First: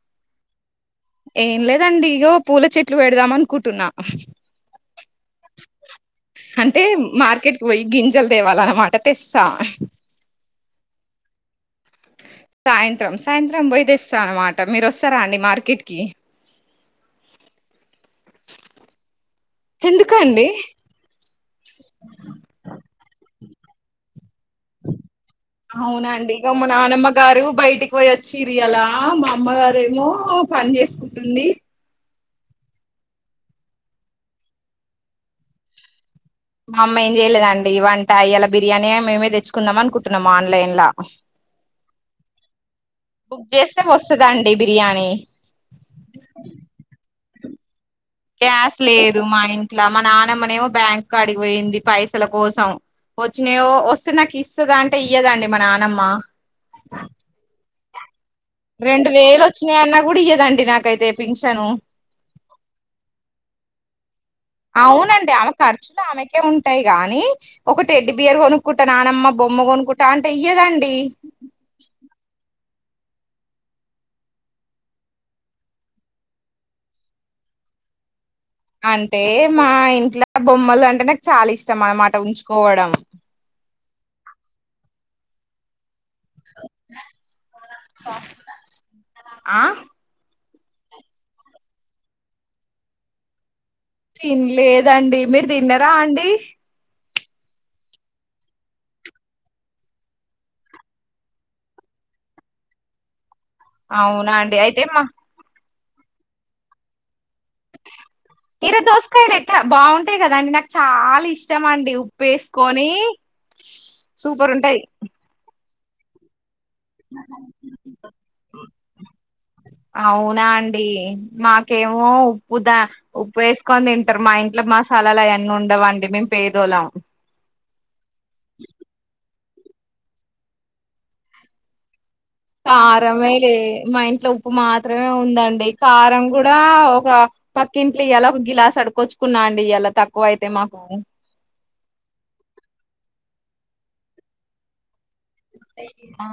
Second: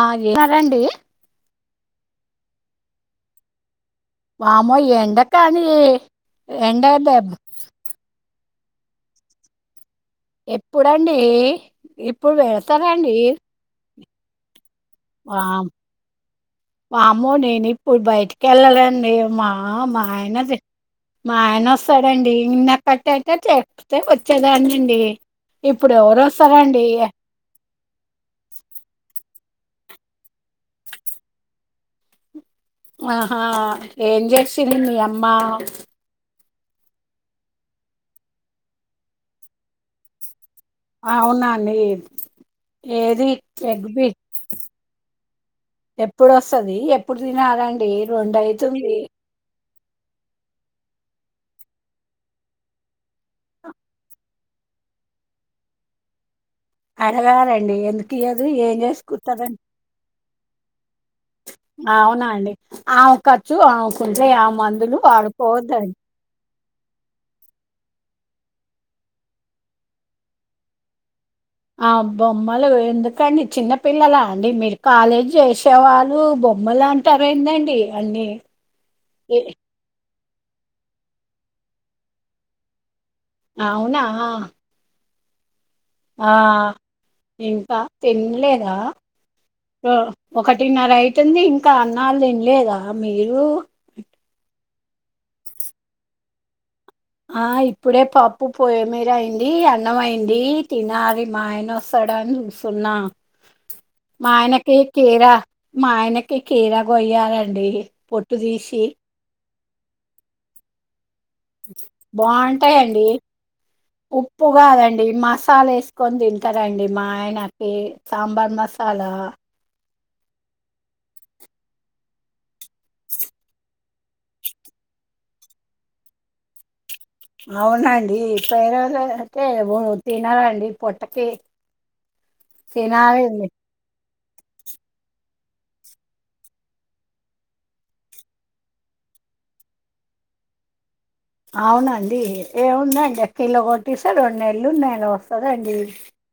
అగే అదండి ఏం లేదండి ఇగో పూల చెట్లు పెడదాం అనుకుంటున్నా వామో ఎండ కానీ అంటే ఎండదబ్ మాట తెసా ఎప్పుడండి ఇప్పుడు పెడతారండి. సాయం సామాత్ త్తం మీరు వస్తారా అండి మార్కిటికి వామో నేనిం ఇప్పుడు బయటికి వెళ్ళాలండి మా మా ఆయన ఎందుకండి మా ఆయన వస్తారండి ఇంద కట్ట అయితే చెప్ చేపల్ అవునండి ఇగ మా ఎవరొస్తారండి? నానమ్మ గారు బయటికి పోయి వచ్చరీ ఇయలా మా అమ్మగారేమో పని చేసుకుంటుంది ఆహా ఏం చేస్తుంది మీ అమ్మ మా అమ్మ ఏం చెయలేదండి వంటఇలా బిర్యానీ మేమే తెచ్చుకుందాం అనుకుంటున్నాం మార్ అవునండి ఏది బుక్ చేస్తే ఎగ్బిట్ వస్తదండి బిర్యానీ ఎప్పుడోస్తది ఎప్పుడు తినాలం పేర్ గ్యాస్ లేదు మా ఇంట్ ఇట్లా మా నానమ్మనేమో బ్యాంక్ కాడికిపోఇంది పైసల కోసం వచ్చినయో వస్తే నాకు ఇస్తది అంటే ఇయ్యదండి మా నానమ్మ అడగాలండి ఎందుకు కియదు ఏం రెండు వేలు చేసుకుంటదడి వచ్చినాయన్నా కూడా ఇయ్యదండి నాకైతే పింఛను అవునా అండి ఆమె ఖర్చు ఆవుకుంటే ఆ మందులు అవునండి ఆమె ఆడుపోవద్దండి ఖర్చులు ఆమెకే ఉంటాయి గానీ ఒక టెడ్డి బియర్ ఆబ్బ బొమ్మలు వేర్ ఎందుకండి చిన్న పిల్లలా అండి మీరు కాలేజీ చేసేవాళ్ళు బొమ్మలు అంటారు ఏంటండి అండి అంటే మా ఇంట్లో బొమ్మలు అంటే నాకు చాలా ఇష్టం అనమాట ఉంచుకొ అవునా ఆ ఇంకా తినలేదా ఆ ఓ ఒకటిన్నర అయితుంది ఇంకా అన్నళ్లు తినలేదా మీరు తిన్లేదండి మీరు తిన్నరా అండి ఆ ఇప్పుడే పప్పు పొయ్యి మీద అయింది అన్నం అయింది తినాలి మా ఆయన వస్తాడని చూస్తున్నా మా అవునా అండి ఆయనకి అయితే మా కిరా మా ఆయనకి కిరా కోయలే డి పొట్టు తీసి స్టం బాగుంటాయి కదా అండి నాకు చాలా ఇ బాగుంటాయండి ఉప్పు సూపర్ ఉంటాయి కాదండి మసాలా వేస్ కొందుల్ టారండి మా ఆయనకి సాంబార్ మసాలా అవునండి మాకేమో ఉప్పు దా ఉప్పు వేసుకొని తింటారు మా ఇంట్లో మాసాలలు అయన్నీ ఉండవండి మేము పేదోలం అవునండి పది రోజులకే తినాలండి పొట్టకి కారం మే తినాలండి లే మా ఇంట్లో ఉప్పు ఉప్పు మాత్రమే ఉందండి కారం కూడా ఒక పక్కింట్లో ఇయలా ఒక గ్లాస్ అడుకొచ్చుకున్నా అండి ఇయలా తక్కువ అయితే మాకు అవునండి ఏముందండి ఒక కిలో కొట్టిస్తే రెండు నెలు అలా ఆ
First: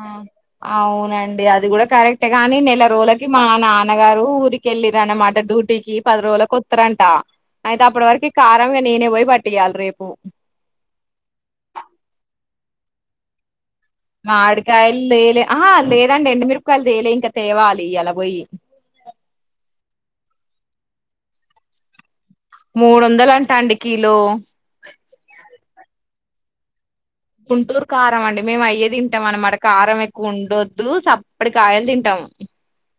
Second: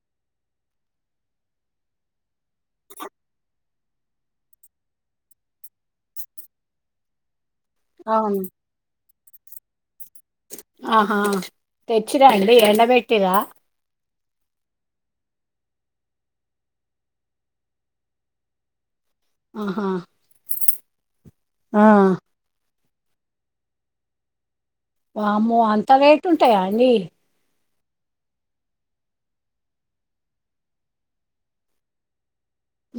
అవునండి అది కూడా కరెక్టే ఏ గాని నెల రోజులకి మా నాన్నగారు ఊరికి వెళ్ళిరు అన్నమాట డ్యూటీకి పది రోజులకి వస్తారంట అయితే అప్పటి వరకు అవును కారంగా నేనే పోయి పట్టియాలి రేపు ఆహా తెచ్చిరా అండి ఎండబెట్టి రా మావిడికాయలు లేలే ఆహా లేదండి ఎండి మిరపకాయలు తేలే ఇంకా తేవాలి అలా పోయి ఆహా ఆ మూడు వందలు అంటా అండి కీలో వామ్మో అంత రేటు ఉంటాయా అండి గుంటూరు కారం అండి మేము అయే తింటాం అన్నమాట కారం ఎక్కువ ఉండొద్దు సప్పటి కాయలు తింటాము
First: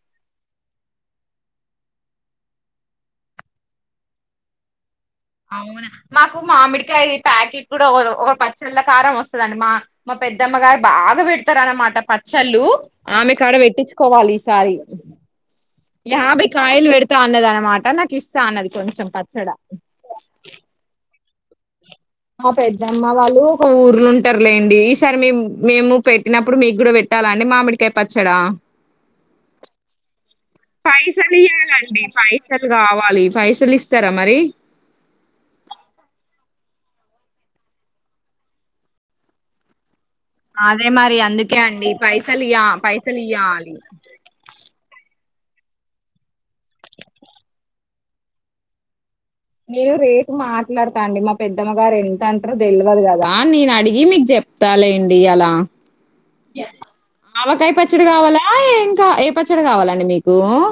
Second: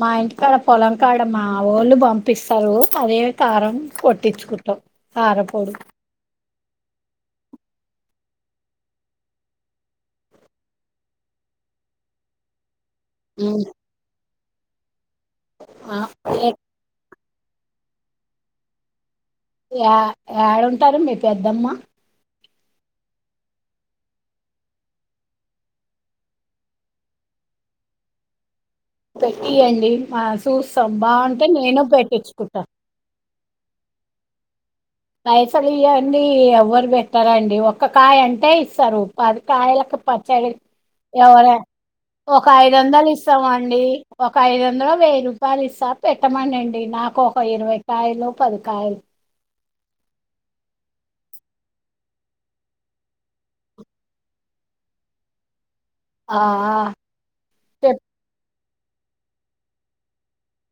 మా ఇంటికాడ పొలం కాడ మా వాళ్ళు పంపిస్తారు అదే కారం కొట్టించుకుంటాం కారపొడి మాకు మామిడి మామిడి కాయ ఇది ప్యాకెట్ కూడా ఒక పచ్చళ్ళ కారం వస్తుందండి మా మా పెద్దమ్మ గారు బాగా పెడతారు అన్నమాట పచ్చళ్ళు ఆమె కాడ పెట్టించుకోవాలి సారి ఆ యా బై ఏ కాయల్ వెడత ఇట్టగా అన్నది అన్నమాట నాకు ఇస్తా అన్నది కొంచెం పచ్చడా ఎ ఏడా ఉంటారు మీ పెద్దమ్మ మా పెద్దమ్మ వాళ్ళు ఒక ఊర్లో ఉంటారులేండి ఈసారి మే మేము పెట్టినప్పుడు మీకు కూడా పెట్టాల అండి మామిడికాయ పచ్చడా పెట్టియండి మా చూస్తాం పైసలు బాగుంటే నేను ఇయ్యాలండి పెట్టించుకుంటా పైసలు కావాలి పైసలు ఇస్తారా మరి పైసలు ఇవ్వండి ఎవ్వరు పెట్టారండి ఒక కాయ అంటే ఇస్తారు పది కాయలకు ప చెరీ అదే మరి ఎవరో అందుకే అండి పైసలు ఒక ఇయ్య ఐదు వందలు పైసలు ఇస్తాము ఇయ్యాలి అండి ఒక ఐదు వందలు వెయ్యి రూప వాళ్ళు ఇస్తా పెట్టమనండి నాకు ఒక ఇరవై కాయలు పది కాయలు మీరు రేపు మాట్లాడతా అండి మా పెద్దమ్మ గారు ఎంత అంటారో తెలియదు కదా నేను అడిగి మీకు చెప్తాాలండి అలా ఆ ఆవాకాయ చె పచ్చడి కావాల ఆ ఇంకా ఏ పచ్చడి కావాలండి మీ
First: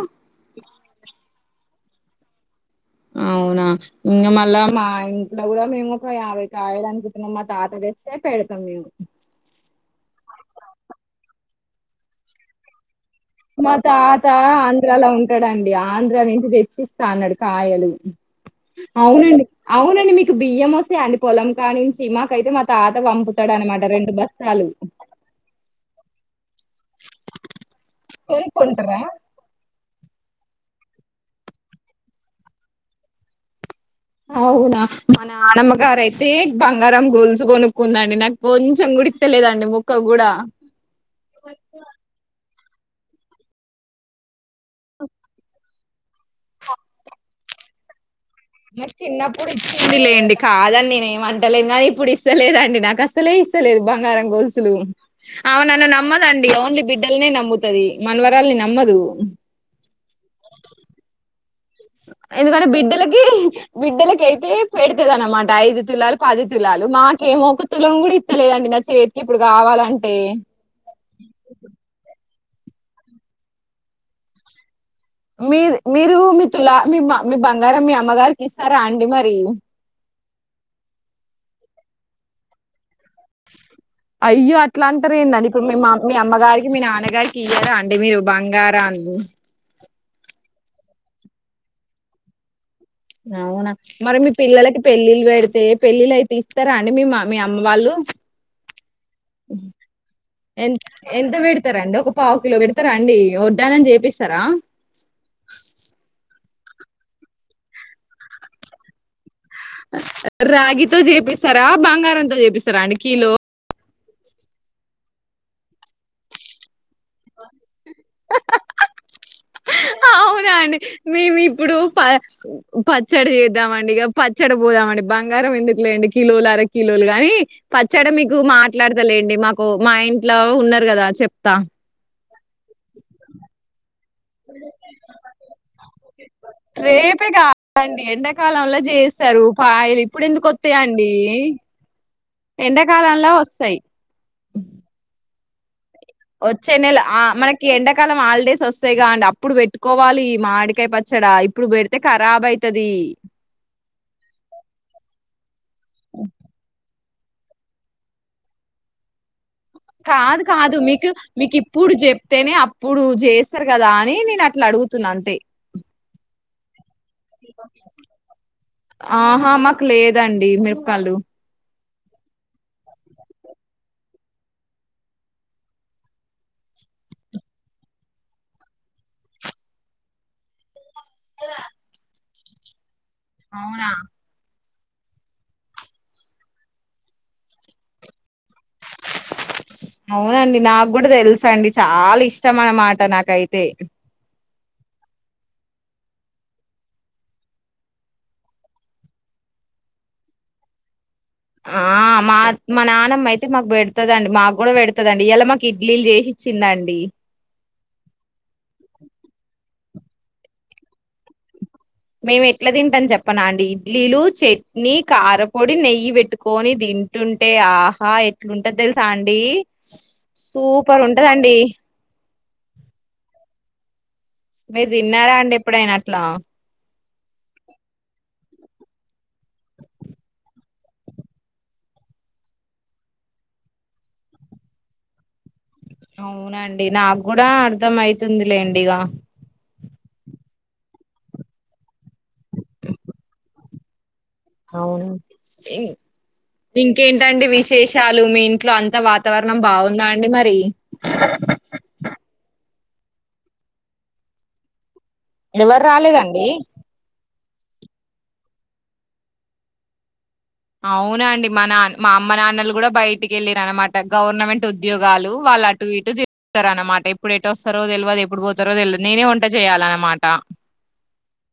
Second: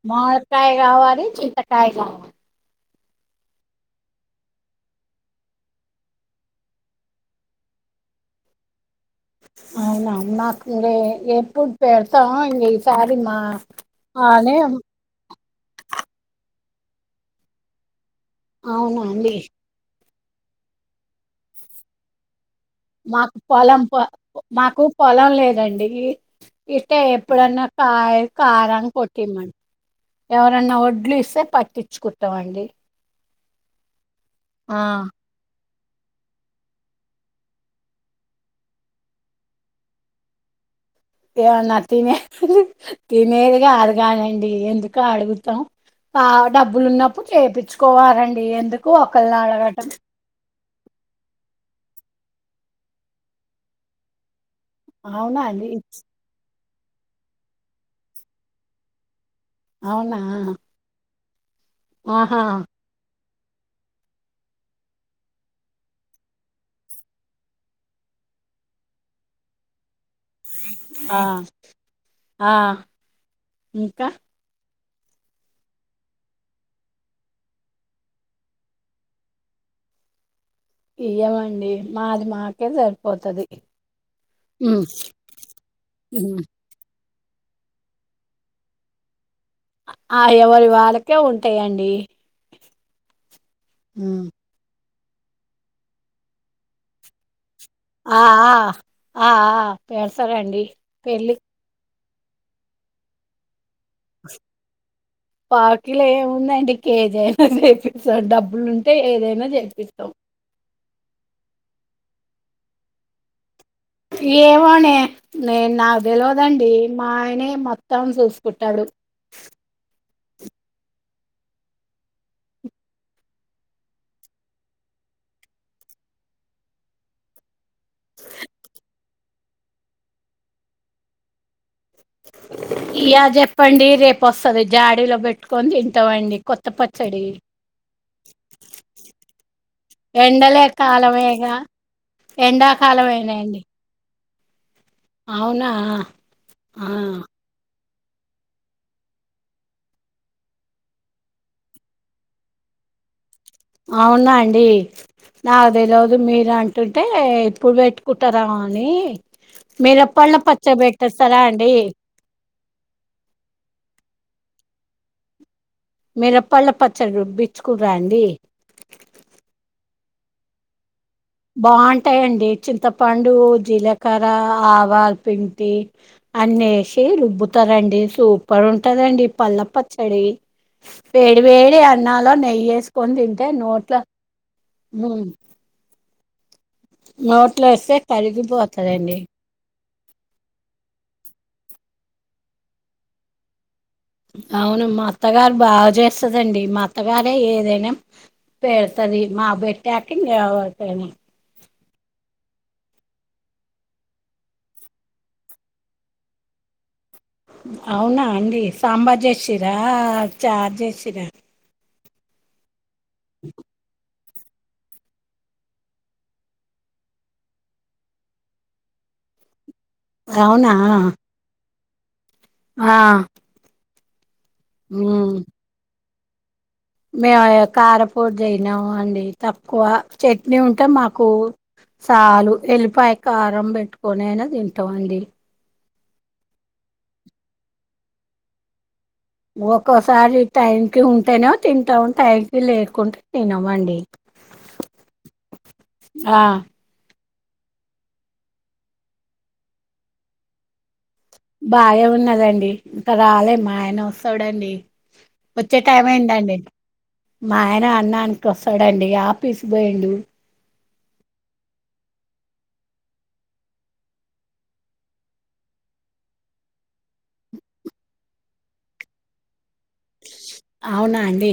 మావిడికాయ్ కావాలి చింతకా కాయ కావా అవునా ఇంకా మళ్ళా మా ఇంట్లో కూడా మేము ఒక యాభై కాయలు అనుకుంటున్నము మా తాత తెస్తే పెడతం మేము అవునా మాకు ఇంక ఎప్పుడు పెడతామో ఇంగ మా తాత అంద్రు అలా ఉంటు ఎక్కడండి ఆంధ్ర నుంచి తెప్పిస్తాన్నాడు కాయలు అవునండి అవునండి మీ బియ్యం వస్తాయి అండి పొలం కా నుంచి మాక అయితే మా తాత మాకు పంపుతాడు అనమాట పొలం ప రెండు బస్తాలు మాకు పొలం లేదండీ ఇట్టే ఎప్పుడున్న కాయ్ కారం కొనుక్కుంటారా కొట్టి మ ఎవరన్నా వడ్లు ఇస్తే పట్టించుకుంటామండి ఆ అవునా మన ఆనమ్మకీ బంగార అయితే బంగారం గొల్సు కొనుక్కుందండి నాకు కొంచెం గూడ ఇత్తలేదండి ముక్క కూడా ఏమన్నా తినే తినే ది కాదు కానండి ఎందుకు అడుగుతాం ఆ డబ్బులు ఉన్నప్పుడు ఏపిచ్చు కోవాలండి నాకు చిన్నప్పుడు ఇచ్చింది లేండి కాదని నేను ఏమంటలేం గాని ఇప్పుడు ఇస్ ఇస్తాలే దండి నాకు అసలే ఇస్తలేదు బంగారం గొల్సు అవునా ఆమె అండి నన్ను నమ్మదండి ఓన్లీ బిడ్డలనే నమ్ముతది మనవరాల్ని నమ్మదు అవునా ఆహా ఎందుకంటే బిడ్డలకి బిడ్డలకయితే పెడతదన్నమాట ఐదు తులాలు పది తులాలు మాకేమో ఒక తులం కూడా ఇస్తలేదండి నా చేతికి ఇప్పుడు కావాలం ఆ ఆ ఇంకా మీ మీరు మీ తుల మీ మీ బంగారం మీ అమ్మగారికి ఇస్తారా అండి మరి ఇయ్యమండి మాది మాకే జరుపు అయ్యో అట్లా అంటారు ఏందండి ఇప్పుడు మీ మ ఉమ్. అమ్మగారికి మీ నాన్నగారికి ఇయ్యరా అండి మీరు బంగారాన్ని ఆ ఎవరివి వాళ్ళకే ఉంటయండి అవునా మరి మీ పిల్లలకి పెళ్ళిళ్ళ పెడితే పెళ్ళిళ అయితే ఇస్తారాండి మీ మ ఆ మ్ము ఆ ఆ ఆ ఆపెడతారండి ఎ పెళ్ళి ఎంత పెడతారండి ఒక పావు కిలో పెడతారా అండి వడ్డాణం చేపిస్తారా పావుకిలో ఏముందండి కేజీ అయినా చేపిస్తాం డబ్బులు ఉంటే ఏదైనా చే రాగి తో చేపిస్తారా బంగారంతో చేపిస్తారా అండి కిలో ఏమోనే నే నాకు తెలవదండి మా ఆయనే మొత్తం చూసుకుంటాడు అవునా అండి మేము ఇప్పుడు ప పచ్చడి చేద్దామండి ఇక పచ్చడి పోదామండి బంగారం ఎందుకు లేండి కిలోలు అర కిలోలు గాని పచ్చాడా మీకు మాట్లాడ తెలి అండి మాకు మా ఇంట్లో ఉన్నారు కదా చెప్తా ఇయాల చెప్పండి రేపొస్తది జాడీలో పెట్టుకొని తింటామండి కొత్త పచ్చడి రేపే కాదండి ఎండాకాలంలో చేస్తారు పాయలు ఇప్పుడు ఎందుకు ఎండలే వస్తాయండి కాలమేగా ఎండాకాలంలో ఎండాకాలమేనేండి వస్తాయి అవునా వచ్చే నెల ఆ మనకి ఎండ ఎకాలం హాలిడేస్ వస్తాయిగా అండి అప్పుడు పెట్టుకోవాలి మాడికాయ పచ్చడా ఇప్పుడు పెడితే ఖరాబ్ అయితది అవునా అండి నాకు తెలిదు మీరు అంటు అంటే ఇప్పుడు పెట్టుకుంటారా అని మిరపళ్ళ కాదు కాదు పచ్చడి మీకు పెట్టేస్తారా మీకు అండి ఇప్పుడు చెప్తేనే అప్పుడు చేస్తారు కదా అని నేను అ అట్లా అడుగుతున్నా అంతే [unintelligible] రుబ్బిచ్చుకుర్రా అండి ఆహా మాకులే ఇదండి మిరపలు బాగుంటాయండి చింతపండు జీలకర్ర ఆవాలు పింటి అన్ని వేసి రుబ్బుతారండి, సూపర్ ఉంటుందండి పళ్ల్ళ పచ్చడి వేడి వేడి అన్నాలో నే ఇయస్ పొందింటే అవునా నోట్ల మ్ నోట్లస్తే కడిగి అవునండి నాకు కూడా తెలుస అండి చాలా ఇష్టం అన్నమాట నాకైతే అవును మా అత్తగారు బాగా చేస్తదండి మ అత్తగారే ఏదైనా పెడుతుది మా బట్టాకి [unintelligible] ఆ మా మా నానమ్మ అయితే మాకు పెడతదండి మాకు కూడా పెడతుందిండి ఇలా మాకు ఇడ్లీలు చేసిచ్చిందండి అవునా అండి సాంబార్ చేసీరా ఆ చార్జ్ చేసిరా మేము ఎట్లా తిం ని చెప్పన అండి ఇడ్లీలు చట్నీ కారపొడి నెయ్యి పెట్టుకొని తింటుంటే ఆహా ఎట్లుంటది తెలుసా అండి అవునా సూపర్ ఉంటదండి ఆ మీరు తిన్నరా ఉమ్ అండి ఎప్పుడైనా లా మేము కారపోడి తినాము అండి తక్కువ చట్నీ ఉంటే మాకు సాలు ఉల్లిపాయ కారం పెట్టుకొనినా తింటాం అండి అవునండి నాకు కూడా అర్ధం అయితుంది లెండి ఇగ ఒక్కోసారి టైంకి ఉంటేనేో తింటాము టైంకి లేకుంటే తినమండి అవును ఆ ఇంకేంటి ఎంతండి విశేషాలు మీ ఇంట్లో అంత వాతావరణం బాగుందా అండి మరి బాగా ఉన్నదండి ఇంకా రాలేమ్ మా ఆయన వస్తాడండి వచ్చే ఎవరు టైం రాలేదండి అయిందండి మా ఆయన అన్నానికిొస్తాడుండి ఆఫీస్ పోయిడు అవున అండి మా నాన్న మా అమ్మ నాన్నలు కూడా బయటికి వెళ్ళారు అనమాట గవర్నమెంట్ ఉద్యోగాలు వాళ్ళు అటు ఇటు తస్తార అనమాట ఎప్పుడు ఎటు వస్తారో తెలియదు ఎప్పుడు పోతారో తెలియదు నేనే ఉంటాంది అవునా అండి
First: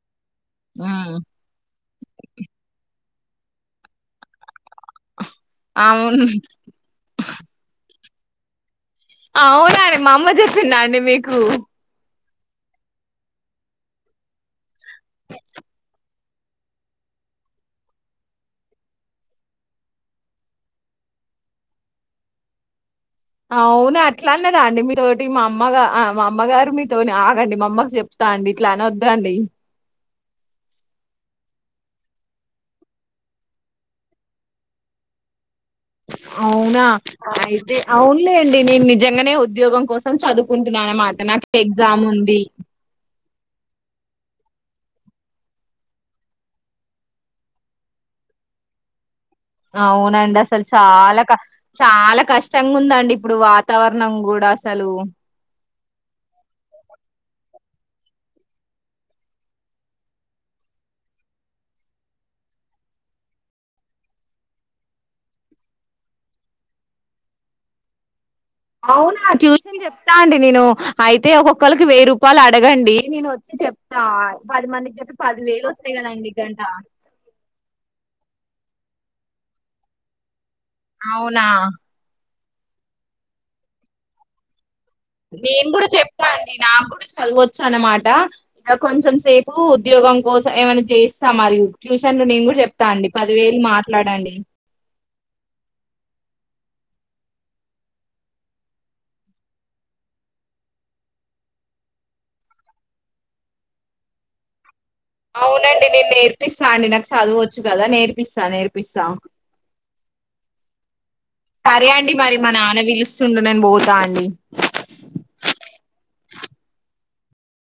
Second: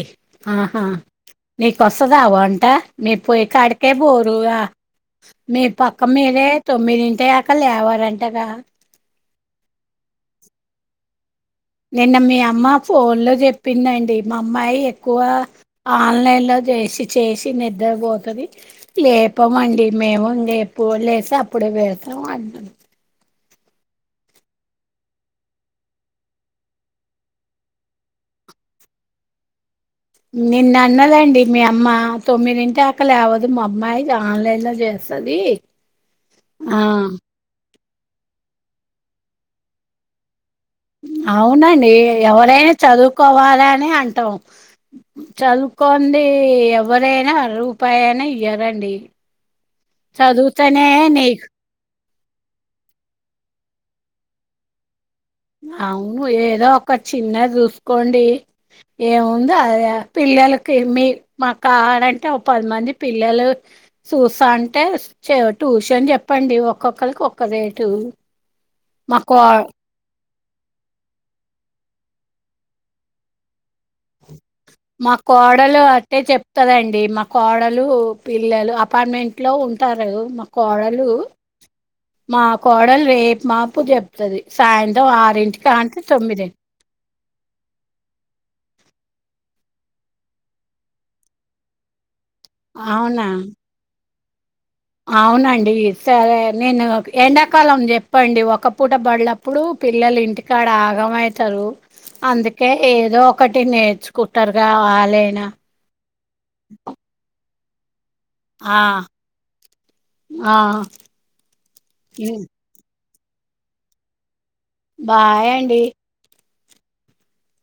ఆహా ఉమ్ నీకోస్తదా వంట మీ పోయి కడకే బోరువా మీ పక్క అవును మీరే తొమ్మిదింట క లేవరంటే గా అవునాండి మా అమ్మ చెప్పినాండి మీకు నిన్న మీ అమ్మ ఫోన్లో చెప్పిందండి మా అమ్మాయి ఎక్కువ ఆన్లైన్లో చేసి చేసి నిద్రపోతుంది లేపంండి మేము లేప్పు లేస్తే అప్పుడుే వేస్తాం అన్నా అవును అట్లా అన్నదా అండి మీతోోటి మా అమ్మ మా అమ్మగారు మీతో ఆగండి మా అమ్మకి చెప్తా అండి ఇట్లానే వద్దండి నిన్న అన్నదండి మీ అమ్మ తొమ్మిదింటి అక్క లేవదు మా అమ్మాయి ఆన్లైన్ లో చేస్తుది అవునా ఆ అవునులే అండి నేను నిజంగానే ఉద్యోగం కోసం చదువు కుంటున్నా అనమాట నాకు ఎగ్జామ్ ఉంది దుకోవాలా అని అంటాం చదువుకోంది ఎవరైనా అర రూపాయి అయినా ఇ్యరడి అవునండి అసలు చాలా క చాలా కష్టంగా ఉందండి ఇప్పుడు వాతావరణం కూడా అసలు అవును ఏదో ఒక చిన్నది చూసుకోండి ఏముంది అద పిల్లలకి మీ మాకు కావాలంటే పదిమంది పిల్లలు చూస్తా అంటే ట్యూషన్ చెప్పండి ఒక్కొక్కరికి ఒక్క రేటు మా అవునా కో ట్యూషన్ చెప్తాండి నేను అయితే ఒక్కొక్కళ్రికి వెయ్యి రూపాయలు అడగండి నేను వచ్చి చె మా కోడలు అట్టే కదండి గంట చెప్తదండి మా కోడలు పిల్లలు అపార్ట్మెంట్ లో ఉంటారు కోడలు అవునా మా కోడలు రేపు మాపు చెప్తుది నేను గూడా జేప్ప అండి నాగూడా చదువచ్చన్నమాట అప్. కొంచెం సేపు ఉద్యోగం కోసం ఏమైనా జేస్తా మరియూ ట్యూ.. [inaudible] నేను గూడా జెప్తా అండి, అవునా పదివేలు మాట్లాడండి. అవునండి. సరే నేను ఎండాకాలం జెప్పండి ఒక పూట బడ్లప్పుడు పిల్లలు ఇంటికాడ ఆగమైతారు. అందుకే, ఏదో ఒకటి నేర్చుకుటారుగా. అవునండి నేన్ నేర్పిస్తా అండి నాకు చదువొ.. చ్చు గదా నేర్.. పిస్తా ఆ నేర్పిస్తా. ఆ సరే అండి మరి మా నాన్న విలుస్.. చుండు నేన్ బోతా అండి. బాయ్ అండి.